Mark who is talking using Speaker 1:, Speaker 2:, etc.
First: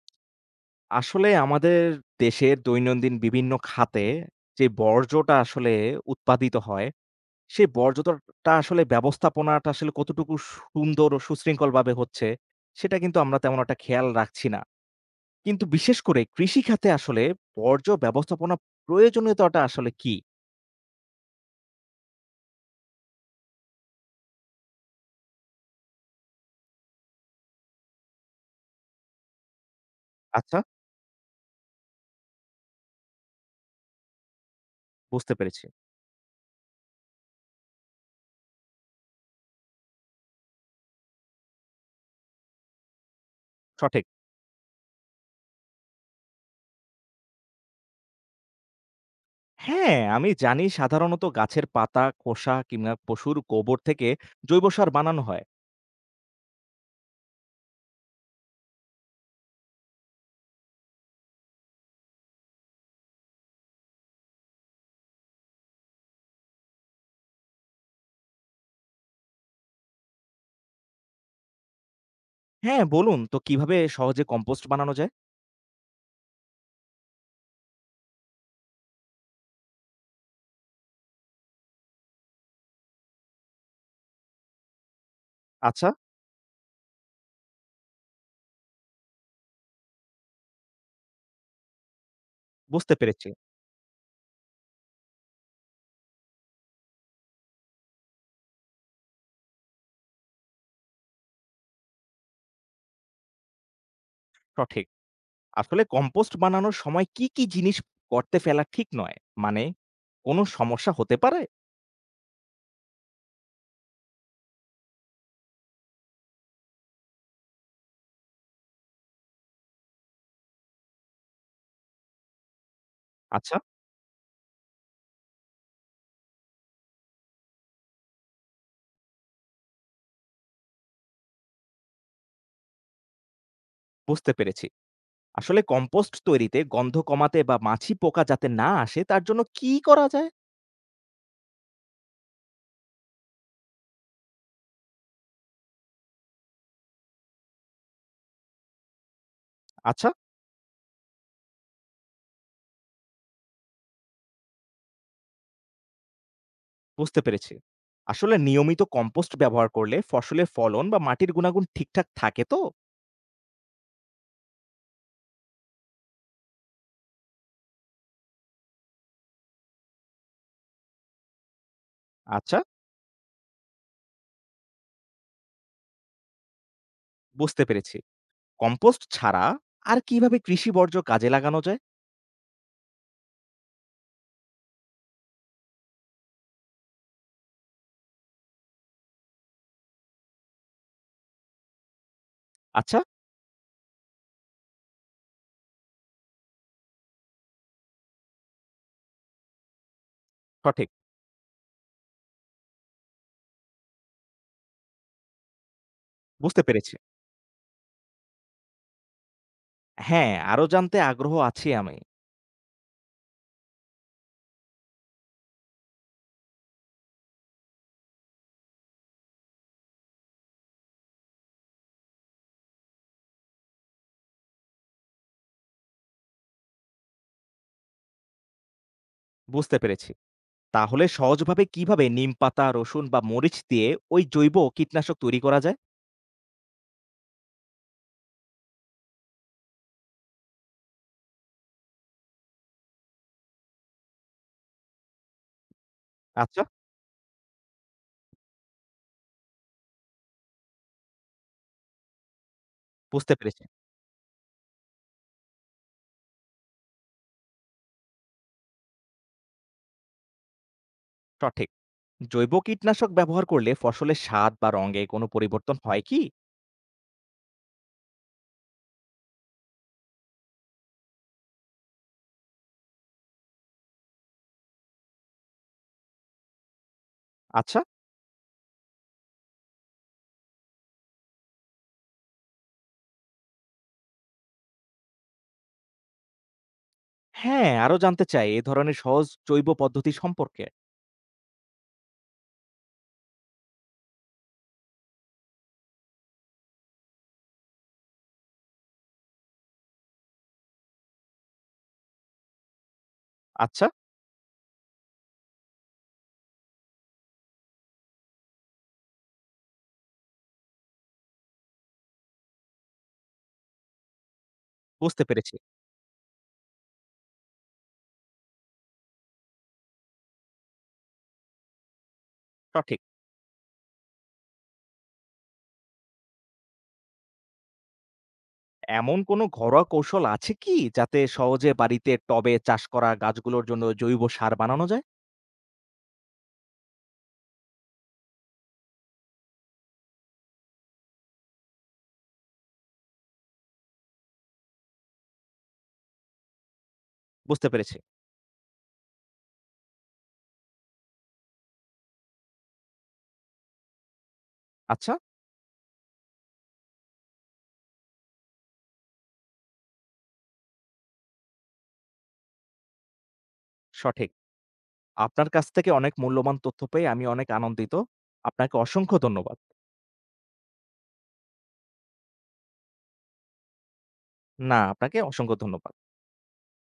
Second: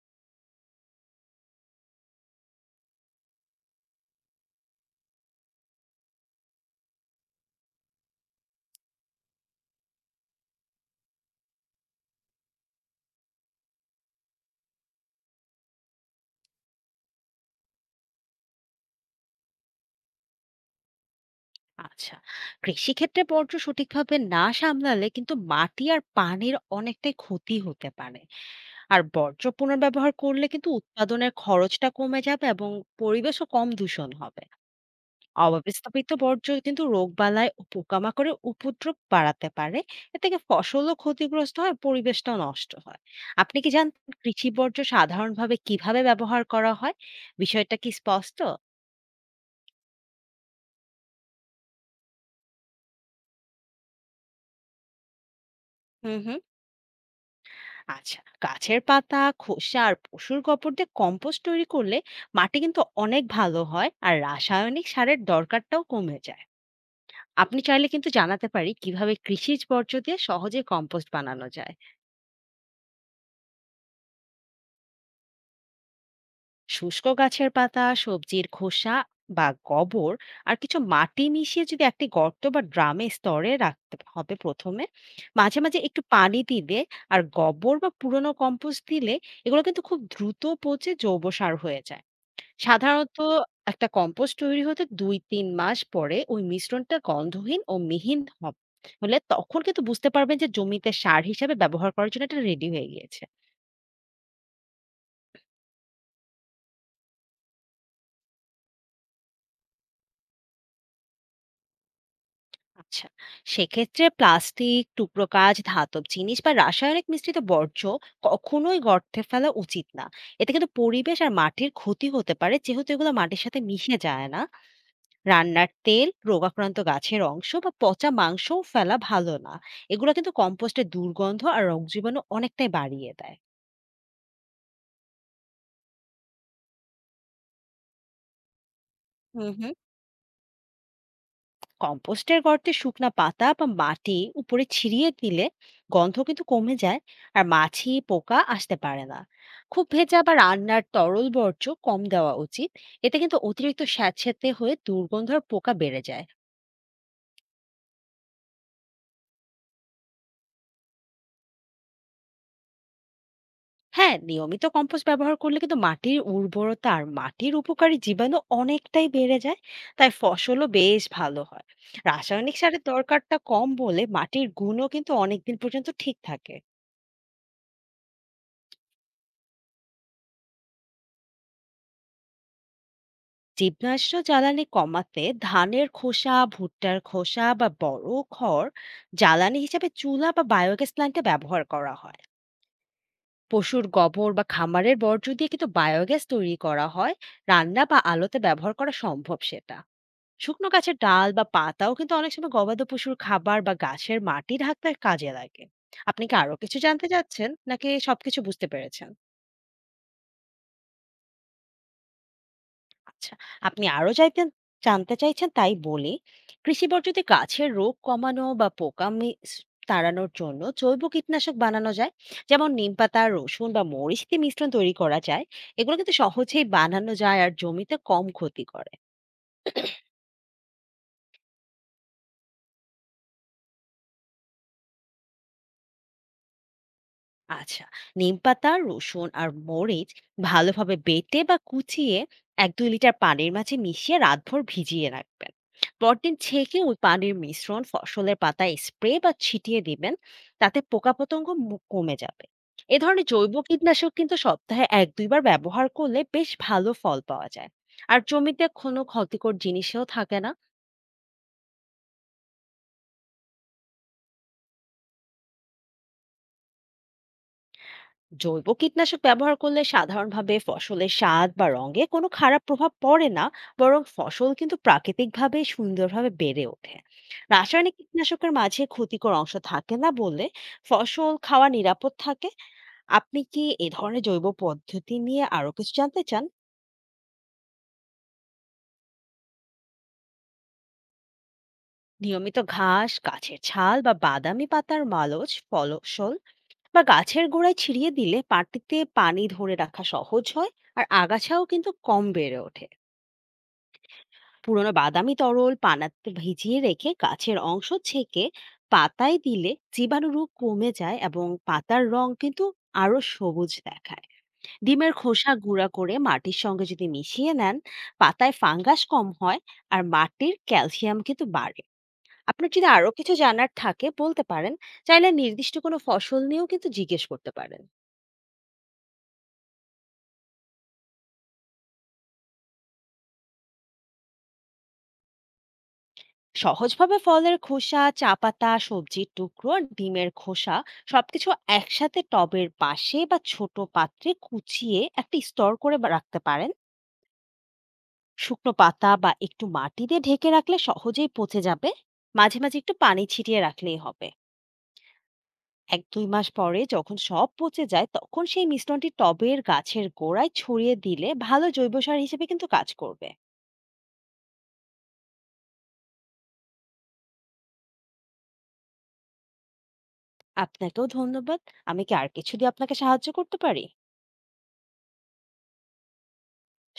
Speaker 1: আসলে আমাদের দেশের দৈনন্দিন বিভিন্ন খাতে যে বর্জ্যটা আসলে উৎপাদিত হয়, সেই বর্জ্যটা আসলে ব্যবস্থাপনাটা আসলে কতটুকু সুন্দর ও সুশৃঙ্খলভাবে হচ্ছে, সেটা কিন্তু আমরা তেমন একটা খেয়াল রাখছি না। কিন্তু বিশেষ করে কৃষি খাতে আসলে বর্জ্য ব্যবস্থাপনা প্রয়োজনীয়তাটা আসলে কি?
Speaker 2: আচ্ছা, কৃষিক্ষেত্রে বর্জ্য সঠিকভাবে না সামলালে কিন্তু মাটি আর পানির অনেকটাই ক্ষতি হতে পারে। আর বর্জ্য পুনর্ব্যবহার করলে
Speaker 1: আচ্ছা,
Speaker 2: কিন্তু উৎপাদনের খরচটা কমে যাবে এবং পরিবেশও কম দূষণ হবে।
Speaker 1: বুঝতে পেরেছি।
Speaker 2: অব্যবস্থাপিত বর্জ্য কিন্তু রোগবালাই ও পোকামাকড়ের উপদ্রব বাড়াতে পারে। এ থেকে ফসলও ক্ষতিগ্রস্ত হয়, পরিবেশটাও নষ্ট হয়। আপনি কি জানতেন
Speaker 1: সঠিক।
Speaker 2: কৃষি বর্জ্য সাধারণভাবে কিভাবে ব্যবহার করা হয়? বিষয়টা কি স্পষ্ট?
Speaker 1: হ্যাঁ, আমি জানি সাধারণত গাছের পাতা, খোসা কিংবা পশুর গোবর থেকে জৈব সার বানানো হয়।
Speaker 2: হুম হুম। আচ্ছা, গাছের পাতা, খোসা আর পশুর গোবর দিয়ে কম্পোস্ট তৈরি করলে মাটি কিন্তু অনেক ভালো হয় আর রাসায়নিক সারের দরকারটাও কমে যায়। আপনি চাইলে কিন্তু জানাতে পারি কিভাবে কৃষিজ বর্জ্য দিয়ে সহজে কম্পোস্ট বানানো যায়।
Speaker 1: হ্যাঁ, বলুন তো কিভাবে সহজে কম্পোস্ট বানানো যায়?
Speaker 2: শুষ্ক গাছের পাতা, সবজির খোসা বা গোবর আর কিছু মাটি মিশিয়ে যদি একটি গর্ত বা ড্রামে স্তরে রাখতে হবে প্রথমে। মাঝে মাঝে
Speaker 1: আচ্ছা।
Speaker 2: একটু পানি দিলে আর গোবর বা পুরনো কম্পোস্ট দিলে এগুলো কিন্তু খুব দ্রুত পচে জৈব সার হয়ে যায়
Speaker 1: বুঝতে
Speaker 2: সাধারণত।
Speaker 1: পেরেছি।
Speaker 2: একটা কম্পোস্ট তৈরি হতে ২-৩ মাস পরে ওই মিশ্রণটা গন্ধহীন ও মিহিন হলে তখন কিন্তু বুঝতে পারবেন যে জমিতে সার হিসেবে ব্যবহার করার জন্য এটা রেডি হয়ে গিয়েছে।
Speaker 1: সঠিক। আসলে কম্পোস্ট বানানোর সময় কি, কি জিনিস গর্তে ফেলা ঠিক নয়? মানে কোন সমস্যা হতে পারে?
Speaker 2: আচ্ছা, সেক্ষেত্রে প্লাস্টিক টুকরো, কাজ ধাতব জিনিস বা রাসায়নিক মিশ্রিত বর্জ্য কখনোই গর্তে ফেলা উচিত না। এতে কিন্তু পরিবেশ আর মাটির ক্ষতি হতে পারে, যেহেতু এগুলো মাটির
Speaker 1: আচ্ছা,
Speaker 2: সাথে মিশে যায় না। রান্নার তেল, রোগাক্রান্ত গাছের অংশ বা পচা মাংসও ফেলা ভালো না। এগুলো কিন্তু কম্পোস্টের দুর্গন্ধ আর রোগ জীবাণু অনেকটাই বাড়িয়ে দেয়।
Speaker 1: বুঝতে পেরেছি। আসলে কম্পোস্ট তৈরিতে গন্ধ কমাতে বা মাছি, পোকা যাতে না আসে তার জন্য
Speaker 2: হুম
Speaker 1: কি
Speaker 2: হুম।
Speaker 1: করা যায়?
Speaker 2: কম্পোস্টের গর্তে শুকনা পাতা বা মাটি উপরে ছিড়িয়ে দিলে গন্ধ কিন্তু কমে যায় আর মাছি পোকা আসতে পারে না। খুব
Speaker 1: আচ্ছা,
Speaker 2: ভেজা বা রান্নার তরল বর্জ্য কম দেওয়া উচিত। এতে কিন্তু অতিরিক্ত স্যাঁতসেঁতে হয়ে দুর্গন্ধ আর পোকা বেড়ে যায়।
Speaker 1: বুঝতে পেরেছি। আসলে নিয়মিত কম্পোস্ট ব্যবহার করলে ফসলের ফলন বা মাটির গুণাগুণ ঠিকঠাক থাকে তো?
Speaker 2: হ্যাঁ, নিয়মিত কম্পোস্ট ব্যবহার করলে কিন্তু মাটির উর্বরতা আর মাটির উপকারী জীবাণু অনেকটাই বেড়ে যায়। তাই ফসলও বেশ ভালো হয়। রাসায়নিক
Speaker 1: আচ্ছা,
Speaker 2: সারের দরকারটা কম বলে মাটির গুণও কিন্তু অনেকদিন পর্যন্ত ঠিক থাকে।
Speaker 1: বুঝতে পেরেছি। কম্পোস্ট ছাড়া আর কিভাবে কৃষি বর্জ্য কাজে লাগানো যায়?
Speaker 2: জীবনাশ্ম জ্বালানি কমাতে ধানের খোসা, ভুট্টার খোসা বা বড় খড় জ্বালানি হিসেবে চুলা বা বায়োগ্যাস প্ল্যান্টে ব্যবহার করা হয়।
Speaker 1: আচ্ছা,
Speaker 2: পশুর গোবর বা খামারের বর্জ্য দিয়ে কিন্তু বায়োগ্যাস তৈরি করা হয়, রান্না বা আলোতে ব্যবহার করা সম্ভব সেটা। শুকনো
Speaker 1: সঠিক।
Speaker 2: গাছের ডাল বা পাতাও কিন্তু অনেক সময় গবাদি পশুর খাবার বা গাছের মাটি ঢাকতে কাজে লাগে। আপনি কি আরো
Speaker 1: বুঝতে
Speaker 2: কিছু
Speaker 1: পেরেছি।
Speaker 2: জানতে চাচ্ছেন নাকি সবকিছু বুঝতে পেরেছেন?
Speaker 1: হ্যাঁ, আরো জানতে আগ্রহ আছি আমি।
Speaker 2: আচ্ছা, আপনি আরো জানতে চাইছেন তাই বলি। কৃষি বর্জ্যতে গাছের রোগ কমানো বা পোকা তাড়ানোর জন্য জৈব কীটনাশক বানানো যায়। যেমন নিমপাতা, রসুন বা মরিচ দিয়ে মিশ্রণ তৈরি করা যায়। এগুলো কিন্তু সহজেই বানানো যায় আর জমিতে কম ক্ষতি করে।
Speaker 1: বুঝতে পেরেছি। তাহলে সহজভাবে কিভাবে নিমপাতা, রসুন বা মরিচ দিয়ে ওই জৈব কীটনাশক তৈরি করা যায়?
Speaker 2: আচ্ছা, নিমপাতা, রসুন আর মরিচ ভালোভাবে বেটে বা কুচিয়ে এক দুই লিটার পানির মাঝে মিশিয়ে রাতভর ভিজিয়ে রাখবেন। পরদিন
Speaker 1: আচ্ছা,
Speaker 2: ছেঁকে ওই পানির মিশ্রণ ফসলের পাতায় স্প্রে বা ছিটিয়ে দিবেন। তাতে পোকাপতঙ্গ কমে যাবে। এ ধরনের
Speaker 1: বুঝতে
Speaker 2: জৈব
Speaker 1: পেরেছি।
Speaker 2: কীটনাশক কিন্তু সপ্তাহে এক দুইবার ব্যবহার করলে বেশ ভালো ফল পাওয়া যায়। আর জমিতে কোনো ক্ষতিকর জিনিসেও থাকে না।
Speaker 1: সঠিক। জৈব কীটনাশক ব্যবহার করলে ফসলের স্বাদ বা রঙে কোনো পরিবর্তন হয় কি?
Speaker 2: জৈব কীটনাশক ব্যবহার করলে সাধারণভাবে ফসলের স্বাদ বা রঙে কোনো খারাপ প্রভাব পড়ে না। বরং ফসল কিন্তু প্রাকৃতিকভাবে সুন্দরভাবে বেড়ে ওঠে।
Speaker 1: আচ্ছা।
Speaker 2: রাসায়নিক কীটনাশকের মাঝে ক্ষতিকর অংশ থাকে না বলে ফসল খাওয়া নিরাপদ থাকে। আপনি কি এ ধরনের জৈব পদ্ধতি নিয়ে আরো কিছু জানতে চান?
Speaker 1: হ্যাঁ, আরো জানতে চাই এ ধরনের সহজ জৈব পদ্ধতি সম্পর্কে।
Speaker 2: নিয়মিত ঘাস, গাছের ছাল বা বাদামি পাতার মালচ ফসল বা গাছের গোড়ায় ছিটিয়ে দিলে মাটিতে পানি ধরে রাখা সহজ হয়, আর আগাছাও কিন্তু কম বেড়ে ওঠে।
Speaker 1: আচ্ছা,
Speaker 2: পুরোনো বাদামি তরল পানাতে ভিজিয়ে রেখে গাছের অংশ ছেঁকে পাতায় দিলে জীবাণু রোগ কমে যায় এবং পাতার রং কিন্তু আরো সবুজ দেখায়। ডিমের
Speaker 1: বুঝতে
Speaker 2: খোসা
Speaker 1: পেরেছি।
Speaker 2: গুঁড়া করে মাটির সঙ্গে যদি মিশিয়ে নেন, পাতায় ফাঙ্গাস কম হয় আর মাটির ক্যালসিয়াম কিন্তু বাড়ে। আপনার যদি
Speaker 1: সঠিক।
Speaker 2: আরো কিছু জানার থাকে বলতে পারেন। চাইলে নির্দিষ্ট কোনো ফসল নিয়েও কিন্তু জিজ্ঞেস করতে পারেন।
Speaker 1: এমন কোনো ঘরোয়া কৌশল আছে কি যাতে সহজে বাড়িতে টবে চাষ করা গাছগুলোর জন্য জৈব সার বানানো যায়?
Speaker 2: সহজভাবে ফলের খোসা, চা পাতা, সবজির টুকরো আর ডিমের খোসা সবকিছু একসাথে টবের পাশে বা ছোট পাত্রে কুচিয়ে একটা স্তর করে রাখতে পারেন।
Speaker 1: বুঝতে পেরেছি।
Speaker 2: শুকনো পাতা বা একটু মাটি দিয়ে ঢেকে রাখলে সহজেই পচে যাবে। মাঝে মাঝে একটু পানি ছিটিয়ে রাখলেই হবে।
Speaker 1: আচ্ছা,
Speaker 2: এক দুই মাস পরে যখন সব পচে যায়, তখন সেই মিশ্রণটি টবের গাছের গোড়ায় ছড়িয়ে দিলে ভালো জৈব সার হিসেবে কিন্তু কাজ করবে।
Speaker 1: সঠিক। আপনার কাছ থেকে অনেক মূল্যবান তথ্য পেয়ে আমি অনেক আনন্দিত। আপনাকে অসংখ্য ধন্যবাদ।
Speaker 2: আপনাকেও ধন্যবাদ। আমি কি আর কিছু দিয়ে আপনাকে সাহায্য করতে পারি?
Speaker 1: না, আপনাকে অসংখ্য ধন্যবাদ।